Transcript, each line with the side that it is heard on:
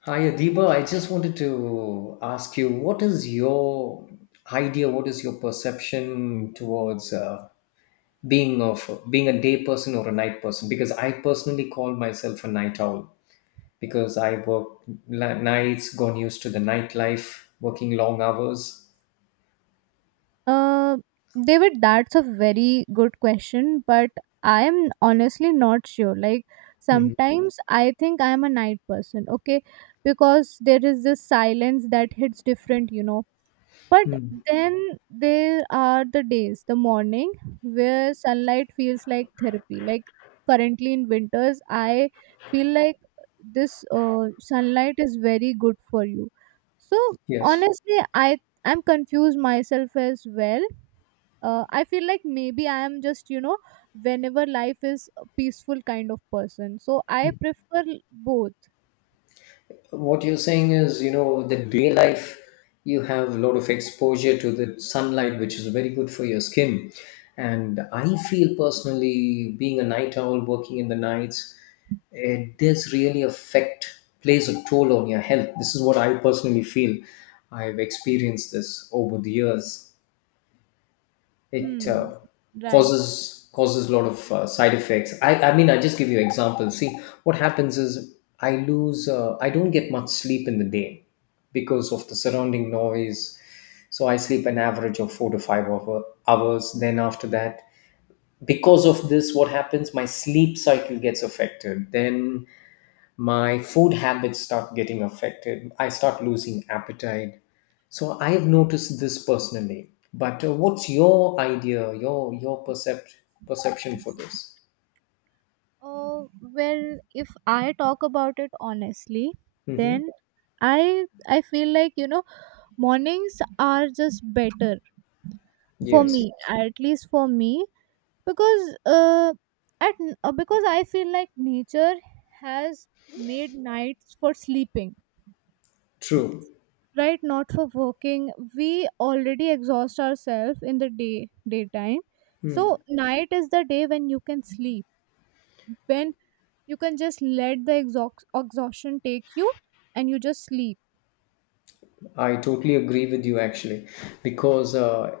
left: Hi, Adiba. I just wanted to ask you, what is your idea? What is your perception towards being a day person or a night person? Because I personally call myself a night owl because I work nights, gone used to the nightlife, working long hours.
right: Uh, David, that's a very good question, but I am honestly not sure. Like
left: Mhm.
right: sometimes I think I am a night person, okay, because there is this silence that hits different. But
left: Mm.
right: then there are the days, the morning, where sunlight feels like therapy. Like currently in winters, I feel like this sunlight is very good for you. So
left: Yes.
right: honestly, I'm confused myself as well. I feel like maybe I am just whenever life is a peaceful kind of person, so I prefer both.
left: What you're saying is, you know, the day life, you have a lot of exposure to the sunlight, which is very good for your skin. And I feel personally being a night owl working in the nights, it does really affect, plays a toll on your health. This is what I personally feel. I've experienced this over the years.
right: Hmm.
left: It
right: Right.
left: causes a lot of side effects. I mean, I just give you examples. See, what happens is I lose I don't get much sleep in the day because of the surrounding noise. So I sleep an average of four to five hours. Then after that, because of this, what happens, my sleep cycle gets affected. Then my food habits start getting affected. I start losing appetite. So I have noticed this personally. But what's your idea, your your perception for this?
right: Oh, well, if I talk about it honestly,
left: Hmm.
right: then I feel like, mornings are just better for
left: Yes,
right: me,
left: yes.
right: at least for me, because uh, because I feel like nature has made nights for sleeping,
left: True.
right: right? Not for working. We already exhaust ourselves in the daytime, so night is the day when you can sleep, when you can just let the exhaustion take you, and you just sleep.
left: I totally agree with you actually, because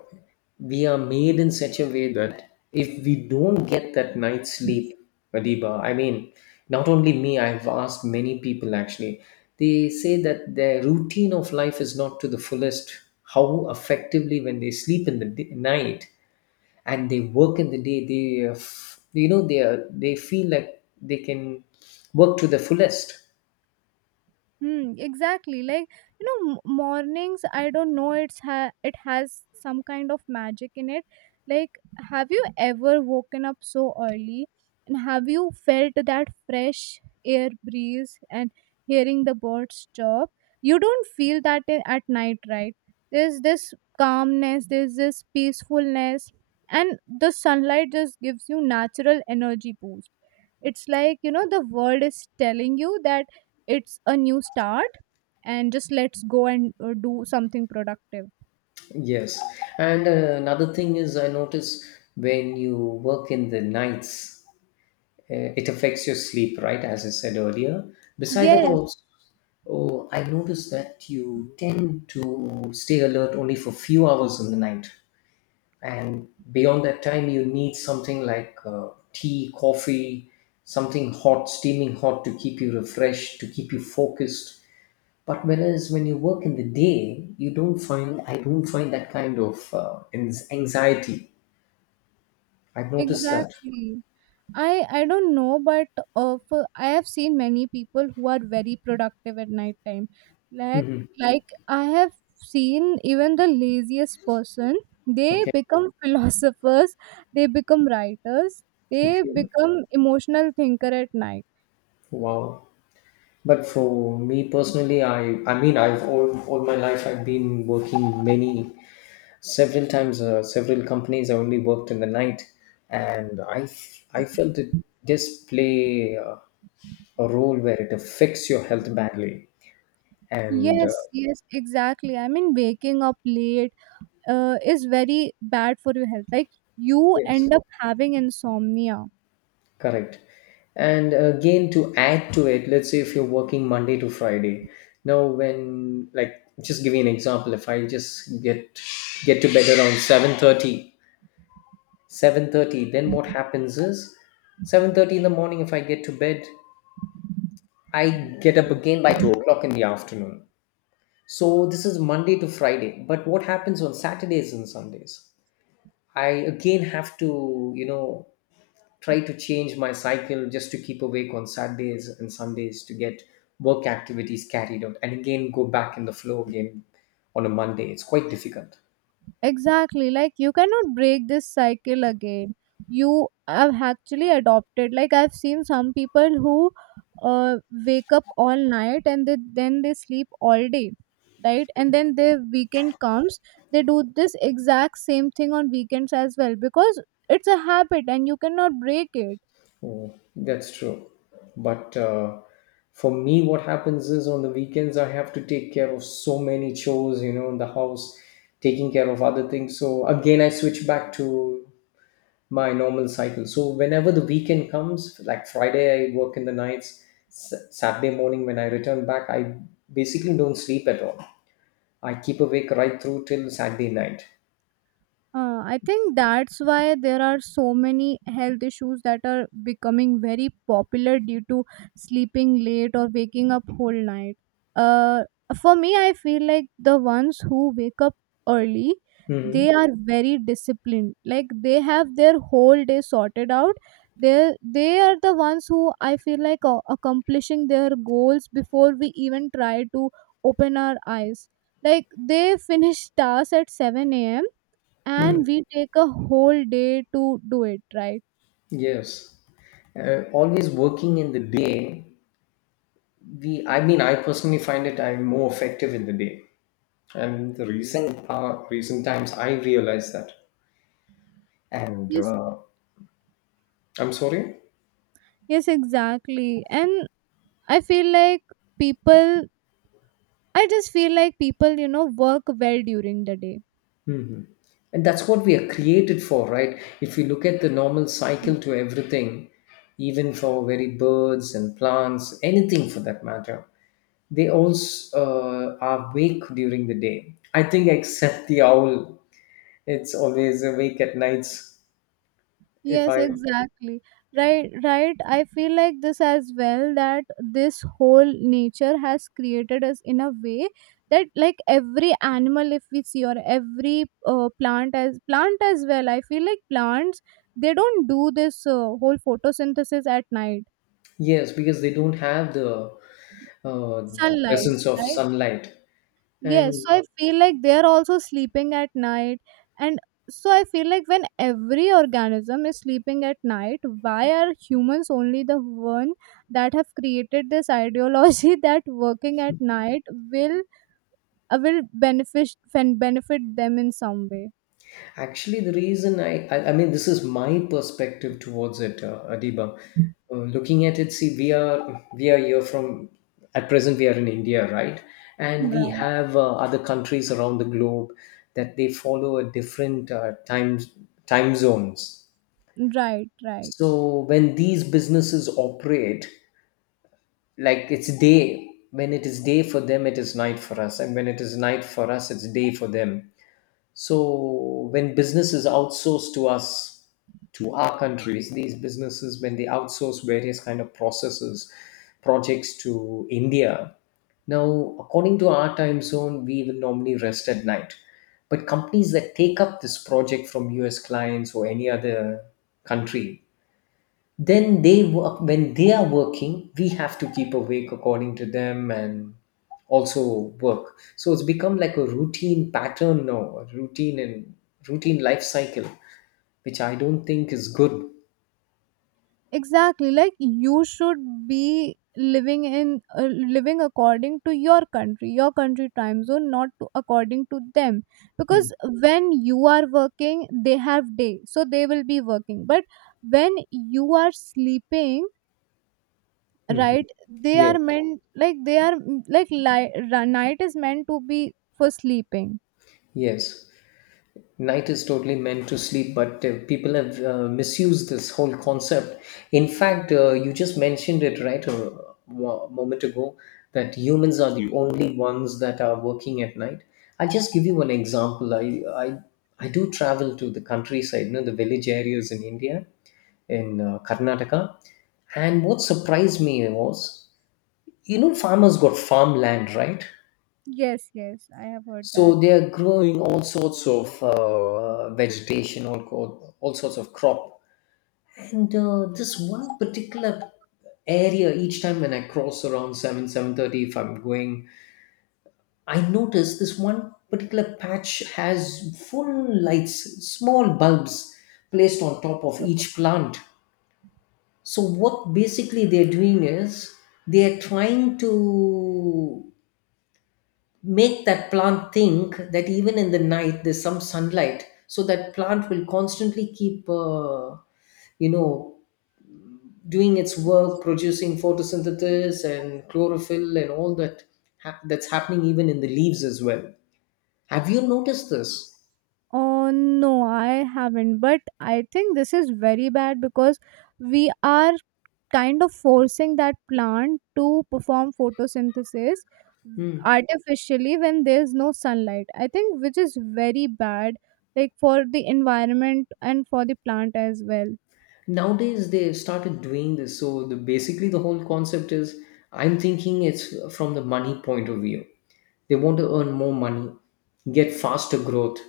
left: we are made in such a way that if we don't get that night's sleep, Adiba, I mean, not only me, I've asked many people actually. They say that their routine of life is not to the fullest. How effectively when they sleep in the day, night, and they work in the day, they, you know, they feel like they can work to the fullest.
right: Hmm, exactly. Like, mornings, I don't know, it's it has some kind of magic in it. Like, have you ever woken up so early and have you felt that fresh air breeze and hearing the birds chirp? You don't feel that at night, right? There's this calmness, there's this peacefulness, and the sunlight just gives you natural energy boost. It's like, the world is telling you that it's a new start and just let's go and do something productive.
left: Yes, and another thing is I notice when you work in the nights, it affects your sleep, right? As I said earlier. Beside that,
right: Yes,
left: also, oh, I noticed that you tend to stay alert only for few hours in the night, and beyond that time, you need something like tea, coffee, something hot, steaming hot, to keep you refreshed, to keep you focused. But whereas when you work in the day, you don't find I don't find that kind of anxiety. I've noticed that.
right: exactly. I i don't know, but I have seen many people who are very productive at night time. like
left: Hmm.
right: like i have seen even the laziest person. They
left: Okay.
right: become philosophers, they become writers, they
left: Okay.
right: become emotional thinker at night.
left: Wow. But for me personally, I mean, I've all my life I've been working many several times several companies. I only worked in the night, and I felt it does play a role where it affects your health badly. And
right: Yes, yes, exactly. I mean, waking up late is very bad for your health. Like, you
left: yes.
right: end up having insomnia.
left: Correct. And again, to add to it, let's say if you're working Monday to Friday, now when, like, just give you an example, if I just get to bed around 7:30, then what happens is 7:30 in the morning, if I get to bed, I get up again by 2 o'clock in the afternoon. So this is Monday to Friday. But what happens on Saturdays and Sundays? I again have to, you know, try to change my cycle just to keep awake on Saturdays and Sundays to get work activities carried out and again go back in the flow again on a Monday. It's quite difficult.
right: Exactly, like you cannot break this cycle again. You have actually adopted, like I've seen some people who uh, wake up all night and then they sleep all day, right? And then their weekend comes, they do this exact same thing on weekends as well because it's a habit and you cannot break it.
left: Oh, that's true. But for me, what happens is on the weekends, I have to take care of so many chores, you know, in the house, taking care of other things. So again, I switch back to my normal cycle. So whenever the weekend comes, like Friday, I work in the nights. Saturday morning, when I return back, I basically don't sleep at all. I keep awake right through till Saturday night.
right: I think that's why there are so many health issues that are becoming very popular due to sleeping late or waking up whole night. Uh, for me, I feel like the ones who wake up early, they
left: Hmm.
right: are very disciplined. Like they have their whole day sorted out. They are the ones who I feel like accomplishing their goals before we even try to open our eyes. Like they finish tasks at 7 a.m.
left: Mm.
right: and we take a whole day to do it, right?
left: Yes, always working in the day. I mean, I personally find it, I'm more effective in the day, and the reason, recent times I realized that. And
right: Yes.
left: I'm sorry.
right: Yes, exactly, and i feel like people I just feel like people work well during the day.
left: And that's what we are created for, right? If you look at the normal cycle to everything, even for very birds and plants, anything for that matter, they also are awake during the day. I think except the owl, it's always awake at nights. If
right: Yes,
left: I
right: exactly. Right, right. I feel like this as well, that this whole nature has created us in a way that like every animal if we see, or every plant as well. I feel like plants, they don't do this whole photosynthesis at night.
left: yes, because they don't have the
right: Sunlight,
left: presence of
right: right?
left: sunlight,
right: Yes.
left: and
right: So I feel like they're also sleeping at night. And so I feel like when every organism is sleeping at night, why are humans only the one that have created this ideology that working at night will will benefit them in some way?
left: actually, the reason I mean, this is my perspective towards it, Adiba. Looking at it, see, we are here from at present we are in India, right? And we
right: Right.
left: have other countries around the globe that they follow a different time zones.
right: Right. Right.
left: So when these businesses operate, like it's day when it is day for them, it is night for us, and when it is night for us, it's day for them. So when business is outsourced to us, to our countries, these businesses, when they outsource various kind of processes, projects to India. Now, according to our time zone, we will normally rest at night. But companies that take up this project from US clients or any other country, then they work. When they are working, we have to keep awake according to them and also work. So it's become like a routine pattern now, a routine and routine life cycle, which I don't think is good.
right: Exactly, like you should be living in living according to your country time zone, not to, according to them,
left: Hmm.
right: because when you are working they have day, so they will be working, but when you are sleeping,
left: Mm-hmm.
right: right, they
left: Yeah,
right: are meant, like they are mm, like li- ra- night is meant to be for sleeping.
left: yes, night is totally meant to sleep, but people have misused this whole concept. In fact, you just mentioned it, right, a moment ago, that humans are the Mm. only ones that are working at night. I'll just give you one example. I do travel to the countryside, you know, the village areas in India, in Karnataka. And what surprised me was, you know, farmers got farmland, right?
right: Yes, yes, I have heard that.
left: So they are growing all sorts of vegetation, all sorts of crop. And this one particular area, each time when I cross around 7, 7:30, if I'm going, I notice this one particular patch has full lights, small bulbs placed on top of each plant. So what basically they're doing is they're trying to make that plant think that even in the night there's some sunlight, so that plant will constantly keep you know, doing its work, producing photosynthesis and chlorophyll and all that. That's happening even in the leaves as well. Have you noticed this?
right: Oh no, I haven't, but I think this is very bad because we are kind of forcing that plant to perform photosynthesis
left: Hmm.
right: artificially when there's no sunlight, I think, which is very bad, like for the environment and for the plant as well.
left: Nowadays they've started doing this. So the basically the whole concept is, I'm thinking it's from the money point of view. They want to earn more money, get faster growth,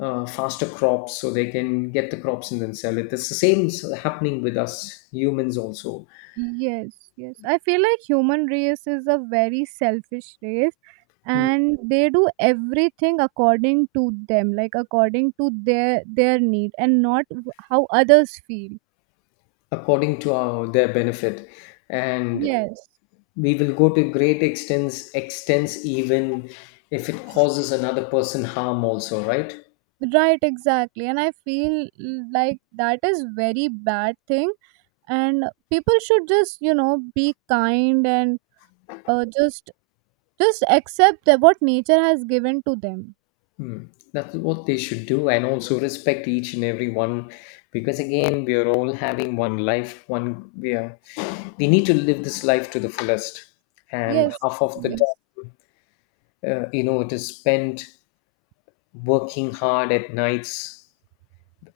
left: faster crops, so they can get the crops and then sell it. It's the same happening with us humans also,
right: Yes, yes, I feel like human race is a very selfish race,
left: mm,
right: and they do everything according to them, like according to their need and not how others feel.
left: according to their benefit. And
right: Yes.
left: we will go to great extents even if it causes another person harm also, right?
right: Right, exactly, and I feel like that is very bad thing, and people should just be kind and uh, just just accept that what nature has given to them.
left: That's what they should do, and also respect each and every one, because again we are all having one life. One We are, we need to live this life to the fullest. And
right: Yes,
left: half of the
right: yes.
left: time you know, it is spent working hard at nights.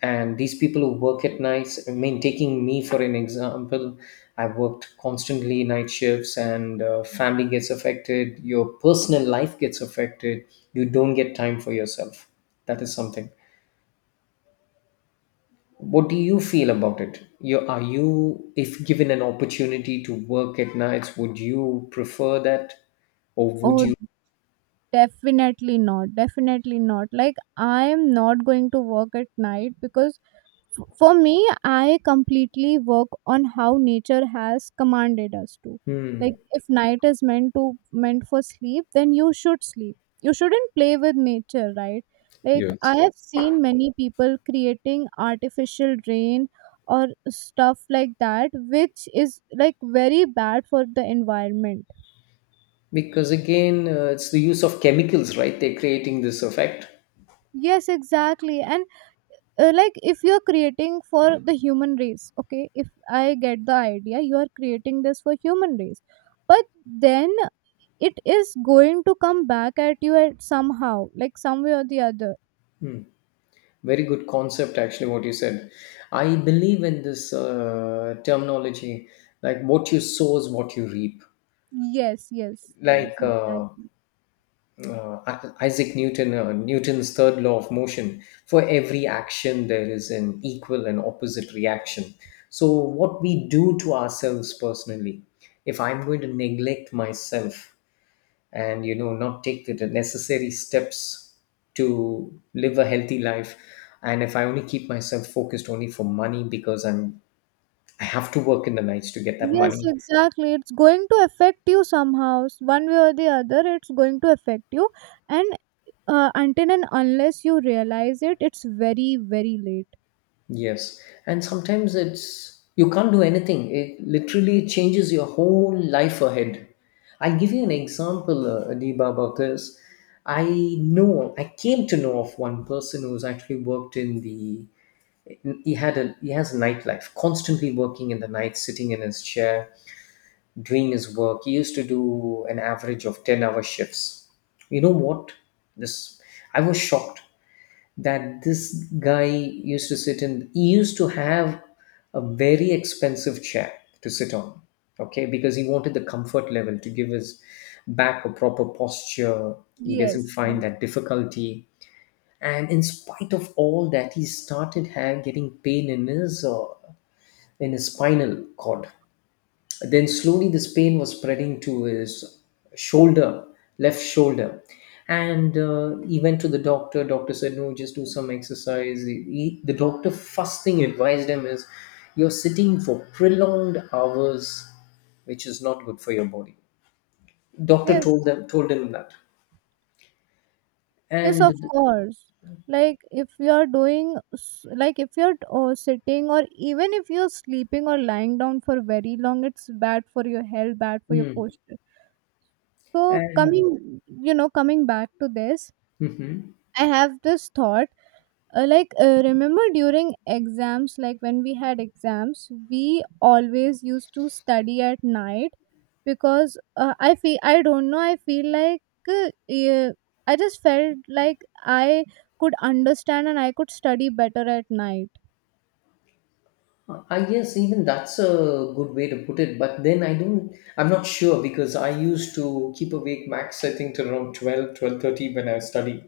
left: And these people who work at nights, I mean, taking me for an example, I've worked constantly night shifts, and family gets affected, your personal life gets affected, you don't get time for yourself. That is something. What do you feel about it? You, if given an opportunity to work at nights, would you prefer that, or would
right: Oh,
left: you?
right: definitely not, definitely not. Like, I am not going to work at night because for me, I completely work on how nature has commanded us to. Like
left: Hmm.
right: if night is meant for sleep, then you should sleep. You shouldn't play with nature, right? Like I
left: Yes,
right: have seen many people creating artificial rain or stuff like that, which is like very bad for the environment.
left: because again it's the use of chemicals, right? They're creating this effect.
right: Yes, exactly. And like if you're creating for the human race, okay, if I get the idea, you are creating this for human race, but then it is going to come back at you at somehow, like some way or the other.
left: Hmm. Very good concept, actually, what you said. I believe in this terminology, like what you sow is what you reap.
right: Yes, yes, yes,
left: Like
right: exactly.
left: Isaac Newton, Newton's third law of motion. For every action, there is an equal and opposite reaction. So, what we do to ourselves personally, if I'm going to neglect myself and, you know, not take the necessary steps to live a healthy life, and if I only keep myself focused only for money, because I have to work in the nights to get that
right: Yes,
left: money.
right: exactly, it's going to affect you somehow, one way or the other, it's going to affect you. And until and unless you realize it, it's very very late.
left: Yes, and sometimes it's you can't do anything. It literally changes your whole life ahead. I'll give you an example, Adiba, about this. I know, I came to know of one person who's actually worked in the, he has a nightlife, constantly working in the night, sitting in his chair doing his work. He used to do an average of 10-hour shifts. You know what, this, I was shocked that this guy used to sit in, he used to have a very expensive chair to sit on, okay, because he wanted the comfort level to give his back a proper posture. He doesn't
right: Yes, yes,
left: find that difficulty. And in spite of all that, he started getting pain in his spinal cord. Then slowly this pain was spreading to his shoulder, left shoulder. And he went to the doctor. Doctor said, no, just do some exercise. The doctor first thing advised him is, you're sitting for prolonged hours, which is not good for your body. Doctor
right: yes.
left: told him that.
right: Yes, of
left: And
right: course. Like if you are doing, like if you're sitting, or even if you're sleeping or lying down for very long, it's bad for your health, bad for your
left: Mm.
right: posture. So
left: and
right: coming back to this,
left: Mhm.
right: I have this thought, like remember during exams, like when we had exams we always used to study at night, because I feel, I don't know, I feel like, yeah, I just felt like I could understand and I could study better at night.
left: I guess even that's a good way to put it, but then I'm not sure because I used to keep awake max I think till around 12, 12:30 when I study.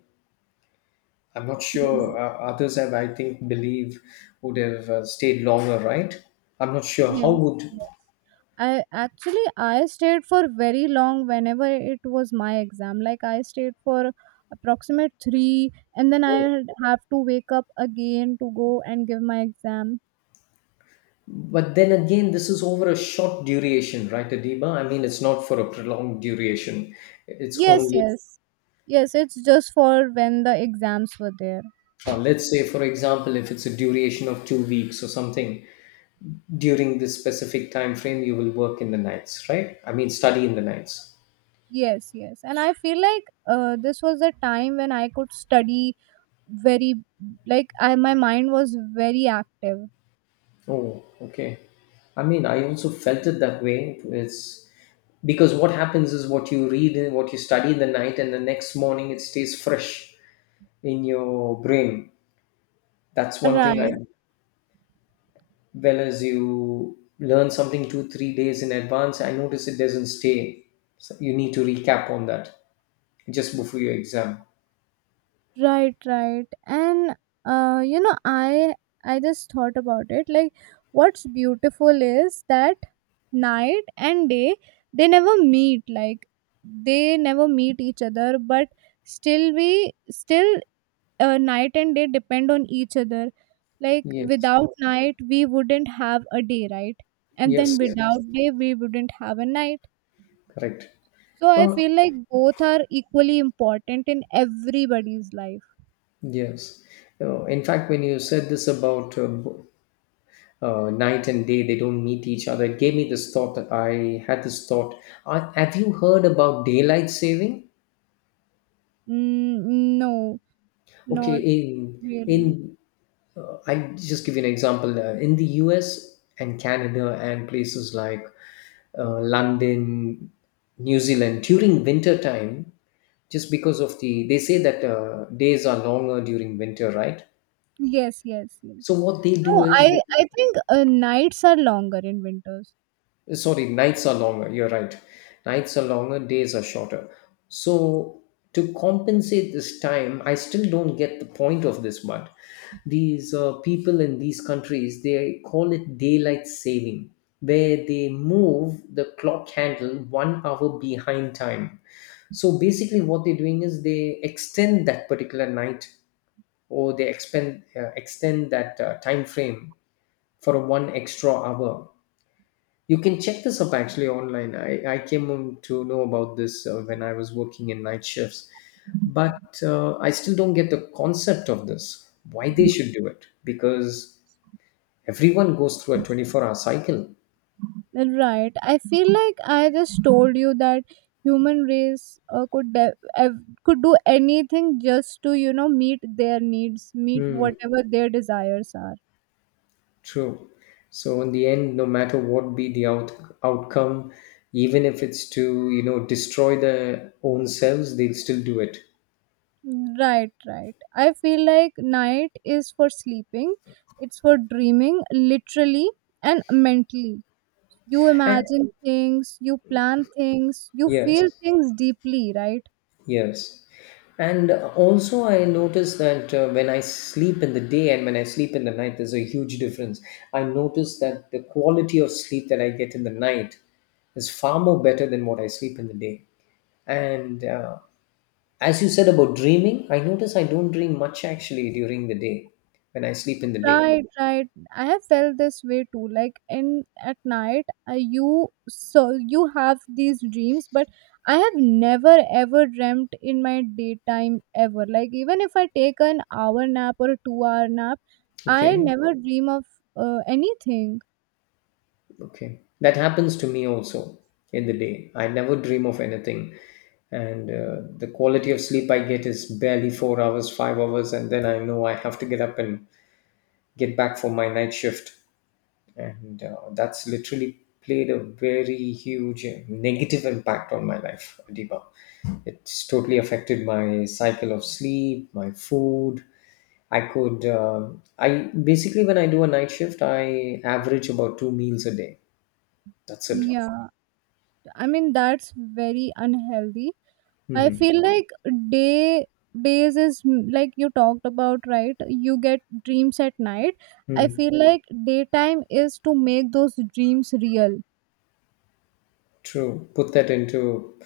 left: I'm not
right: Yes.
left: sure, others have I think believe would have stayed longer, right? I'm not sure how
right: Yes,
left: would.
right: yes. I actually I stayed for very long whenever it was my exam. Like I stayed for approximate three, and then I have to wake up again to go and give my exam.
left: But then again this is over a short duration, right, Adiba? I mean it's not for a prolonged duration. It's
right: Yes,
left: only
right: yes, yes. It's just for when the exams were there.
left: let's say for example if it's a duration of 2 weeks or something. During this specific time frame you will work in the nights, right? I mean study in the nights.
right: Yes, yes. And I feel like this was a time when I could study very like, I my mind was very active.
left: Oh, okay. I mean I also felt it that way. It's because what happens is what you read and what you study in the night and the next morning it stays fresh in your brain. That's one thing I.
right: Right.
left: Well, as you learn something 2, 3 days in advance I notice it doesn't stay, so you need to recap on that just before your exam.
right: Right, right. And uh, you know, I I just thought about it. Like, what's beautiful is that night and day, they never meet. Like, they never meet each other, but still we still night and day depend on each other. Like,
left: Yes,
right: without night we wouldn't have a day, right? And then
left: yes, yes.
right: without day we wouldn't have a night.
left: Correct.
right: So I
left: Well.
right: feel like both are equally important in everybody's life.
left: Yes. In fact, when you said this about night and day, they don't meet each other, it gave me this thought that I had this thought. Have you heard about daylight saving?
right: Mm, no,
left: Okay,
right: not really.
left: in I just give you an example. In the U.S. and Canada and places like London, New Zealand, during winter time, just because of the they say that days are longer during winter, right?
right: Yes, yes, yes.
left: So what they do
right: No,
left: is.
right: I think nights are longer in winters.
left: Sorry, nights are longer, you're right. Nights are longer, days are shorter. So to compensate this time I still don't get the point of this, but these people in these countries they call it daylight saving where they move the clock handle 1 hour behind time. So basically what they're doing is they extend that particular night, or they extend that time frame for one extra hour. You can check this up actually online. I came on to know about this when I was working in night shifts, but I still don't get the concept of this, why they should do it, because everyone goes through a 24-hour cycle.
right: Right. I feel like I just told you that human race could do anything just to meet their needs, meet
left: Hmm,
right: whatever their desires are.
left: true. So in the end, no matter what be the outcome, even if it's to, you know, destroy their own selves, they'll still do it.
right: Right, right. I feel like night is for sleeping, it's for dreaming, literally and mentally. You
left: And
right: imagine things, you plan things, you
left: yes.
right: feel things deeply, right?
left: Yes. And also, I notice that when I sleep in the day and when I sleep in the night, there's a huge difference. I notice that the quality of sleep that I get in the night is far more better than what I sleep in the day. And as you said about dreaming, I notice I don't dream much actually during the day when I sleep in the day.
right: Right, right. I have felt this way too. Like in at night, you so you have these dreams, but I have never ever dreamt in my daytime ever. Like even if I take an hour nap or a 2 hour nap, I
left: Okay.
right: never dream of anything.
left: Okay. That happens to me also in the day. I never dream of anything. And the quality of sleep I get is barely 4 hours, 5 hours. And then I know I have to get up and get back for my night shift. And that's literally played a very huge negative impact on my life, Adiba. It's totally affected my cycle of sleep, my food. I could, uh, I basically, when I do a night shift, I average about two meals a day. That's it.
right: Yeah, I mean that's very unhealthy. I
left: Mhm.
right: feel like day days is like you talked about, right? You get dreams at night. I
left: Mm.
right: feel like daytime is to make those dreams real.
left: True. Put that into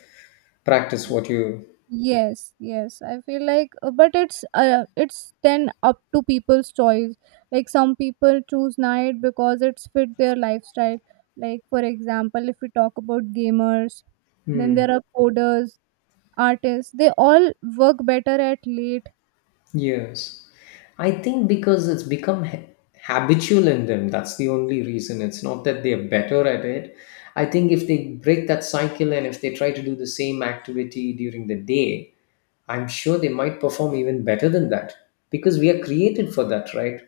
left: practice what you.
right: Yes, yes. I feel like, but it's then up to people's choice. Like some people choose night because it's fit their lifestyle. Like for example, if we talk about gamers, then there
left: Mm.
right: are coders, artists. They all work better at late.
left: Yes. I think because it's become habitual in them. That's the only reason. It's not that they're better at it. I think if they break that cycle and if they try to do the same activity during the day, I'm sure they might perform even better than that because we are created for that, right?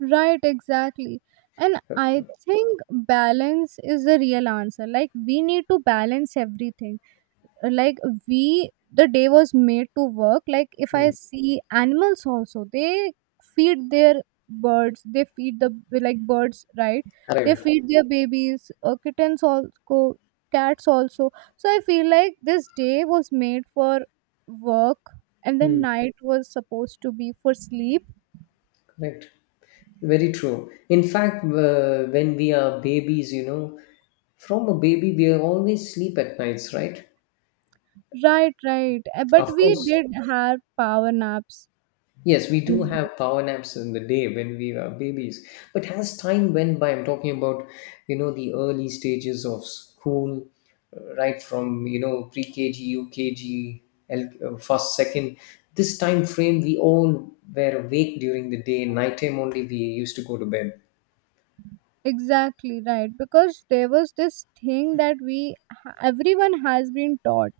right: Right, exactly. And I think balance is the real answer. Like, we need to balance everything. Like, the day was made to work. Like, if I
left: Mm.
right: see animals also, they feed their birds, they feed the, like, birds, right? They
left: Correct.
right: feed their babies, kittens also, cats also. So, I feel like this day was made for work, and then
left: Hmm.
right: night was supposed to be for sleep.
left: Correct. Very true. In fact, when we are babies, you know, from a baby, we always sleep at nights, right?
right: Right, right. But
left: Of
right: we
left: course.
right: did have power naps.
left: Yes, we do
right: In
left: have power naps in the day when we are babies. But as time went by, I'm talking about, you know, the early stages of school, right from, you know, pre-KG, UKG, first, second. This time frame, we all were awake during the day. Nighttime only, we used to go to bed.
right: Exactly, right. Because there was this thing that everyone has been taught.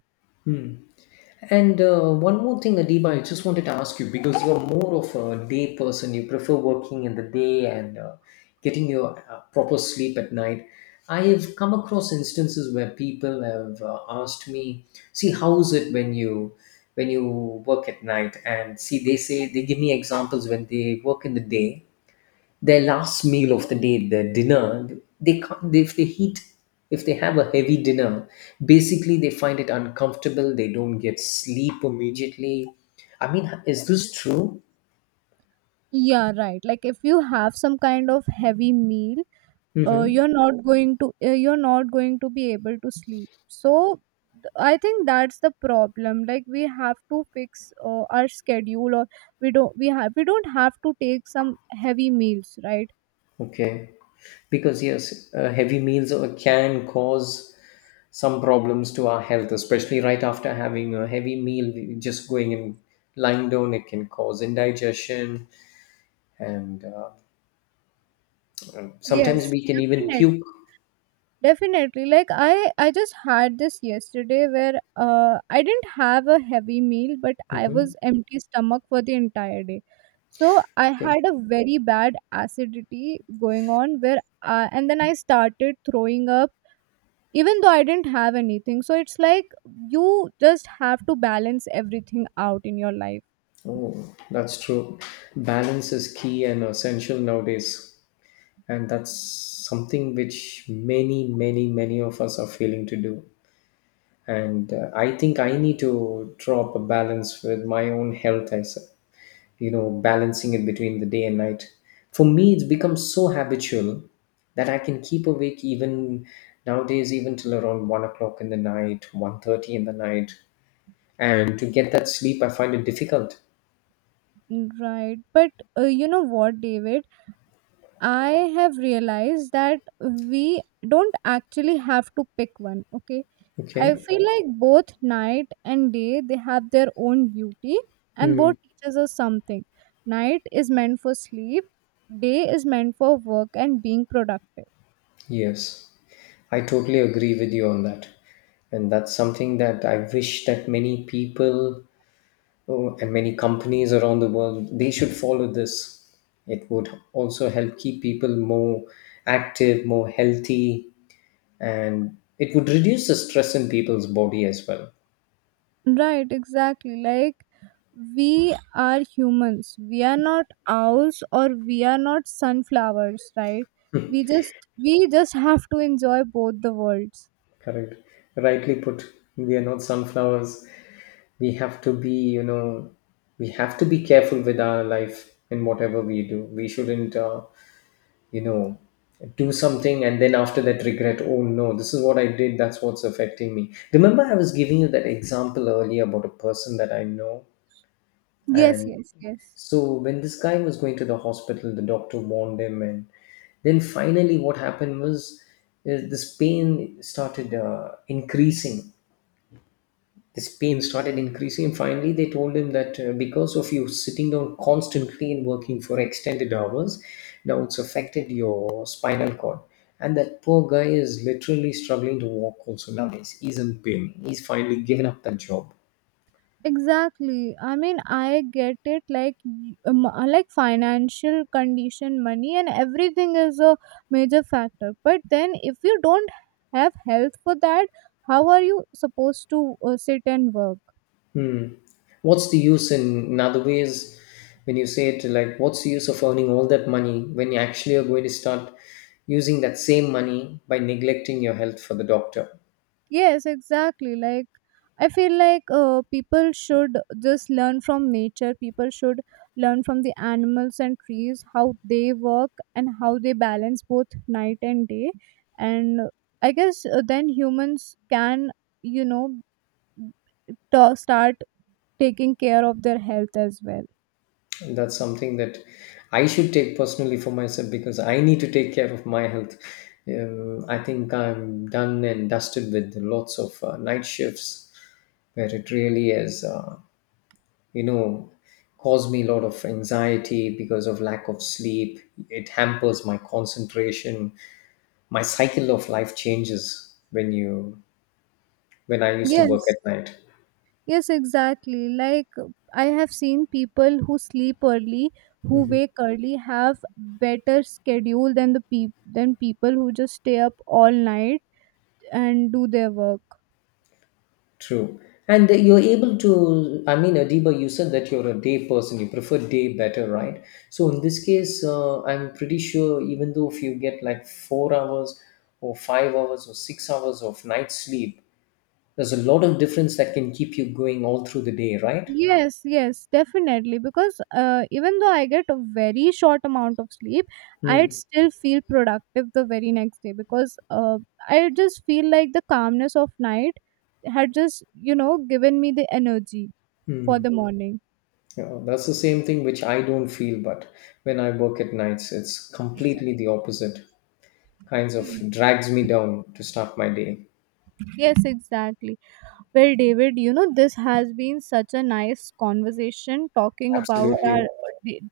left: And one more thing, Adiba, I just wanted to ask you because you're more of a day person, you prefer working in the day and getting your proper sleep at night. I have come across instances where people have asked me, "See, how is it when you when you work at night?" And see, they say they give me examples when they work in the day, their last meal of the day, their dinner, they can't, if they heat, if they have a heavy dinner, basically they find it uncomfortable. They don't get sleep immediately. I mean, is this true?
right: Yeah, right. Like if you have some kind of heavy meal,
left: Mm-hmm.
right: you're not going to be able to sleep. So I think that's the problem. Like we have to fix our schedule, or we don't have to take some heavy meals, right?
left: Okay. Because yes, heavy meals can cause some problems to our health, especially right after having a heavy meal. Just going and lying down, it can cause indigestion, and sometimes
right: Yes,
left: we can even
right: definitely.
left: puke.
right: Definitely, like I just had this yesterday where I didn't have a heavy meal, but I
left: Hmm.
right: was empty stomach for the entire day, so I
left: Okay.
right: had a very bad acidity going on where and then I started throwing up even though I didn't have anything. So it's like you just have to balance everything out in your life.
left: Oh, that's true. Balance is key and essential nowadays, and that's something which many, many, many of us are failing to do. And I think I need to drop a balance with my own health as a- you know, balancing it between the day and night. For me, it's become so habitual that I can keep awake even nowadays, even till around 1 o'clock in the night, 1:30 in the night. And to get that sleep, I find it difficult.
right: Right, but you know what, David, I have realized that we don't actually have to pick one, okay. I
left: Okay.
right: feel like both night and day, they have their own beauty, and
left: Hmm.
right: both teaches us something. Night is meant for sleep, day is meant for work and being productive.
left: Yes, I totally agree with you on that. And that's something that I wish that many people oh, and many companies around the world they should follow this. It would also help keep people more active, more healthy, and it would reduce the stress in people's body as well.
right: Right, exactly. Like we are humans. We are not owls or we are not sunflowers, right? We just have to enjoy both the worlds.
left: Correct. Rightly put. We are not sunflowers. We have to be, you know, we have to be careful with our life in whatever we do. We shouldn't you know do something and then after that regret oh no this is what I did, that's what's affecting me. Remember I was giving you that example earlier about a person that I know.
right: Yes,
left: And
right: yes, yes.
left: so when this guy was going to the hospital the doctor warned him and then finally what happened was is this pain started increasing. This pain started increasing, and finally, they told him that because of you sitting down constantly and working for extended hours, now it's affected your spinal cord. And that poor guy is literally struggling to walk also nowadays. He's in pain. He's finally given up that job.
right: Exactly. I mean, I get it. Like, like financial condition, money, and everything is a major factor. But then, if you don't have health for that, how are you supposed to sit and work?
left: Hmm. What's the use in other ways when you say it like, what's the use of earning all that money when you actually are going to start using that same money by neglecting your health for the doctor?
right: Yes, exactly. Like I feel like people should just learn from nature. People should learn from the animals and trees how they work and how they balance both night and day. And I guess then humans can, you know, to start taking care of their health as well.
left: And that's something that I should take personally for myself because I need to take care of my health. I think I'm done and dusted with lots of night shifts where it really has you know caused me a lot of anxiety because of lack of sleep. It hampers my concentration. My cycle of life changes when you when I used to work
right: Yes.
left: at night.
right: Yes, exactly. Like I have seen people who sleep early, who wake early, have better schedule than the peop than people who just stay up all night and do their work.
left: True. And you're able to, I mean, Adiba, you said that you're a day person, you prefer day better, right? So in this case, I'm pretty sure even though if you get like 4 hours or 5 hours or 6 hours of night sleep, there's a lot of difference that can keep you going all through the day, right?
right: Yes, yes, definitely. Because even though I get a very short amount of sleep, I'd
left: Mm,
right: still feel productive the very next day because I just feel like the calmness of night had just given me the energy for
left: mm.
right: the morning.
left: Yeah, that's the same thing which I don't feel, but when I work at nights, it's completely the opposite. Kinds of
right: Hmm.
left: drags me down to start my day.
right: Yes, exactly. Well, David, this has been such a nice conversation talking about our
left: Absolutely.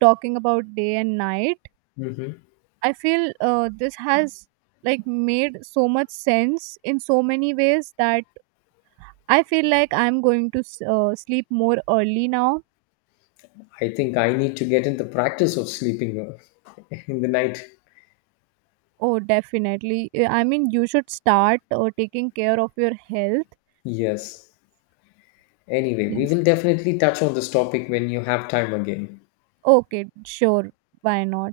right: talking about day and night.
left: Mhm.
right: I feel this has like made so much sense in so many ways that I feel like I'm going to sleep more early now.
left: I think I need to get in the practice of sleeping uh, in the night.
right: Oh, definitely. I mean, you should start taking care of your health.
left: Yes. Anyway, we
right: Yes.
left: will definitely touch on this topic when you have time again.
right: Okay, sure. Why not?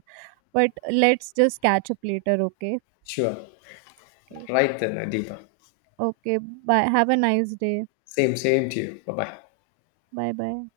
right: But let's just catch up later, okay?
left: Sure.
right: Okay.
left: Right then, Adiba.
right: Okay. Bye. Have a nice day.
left: Same, same to you. Bye bye.
right: Bye bye.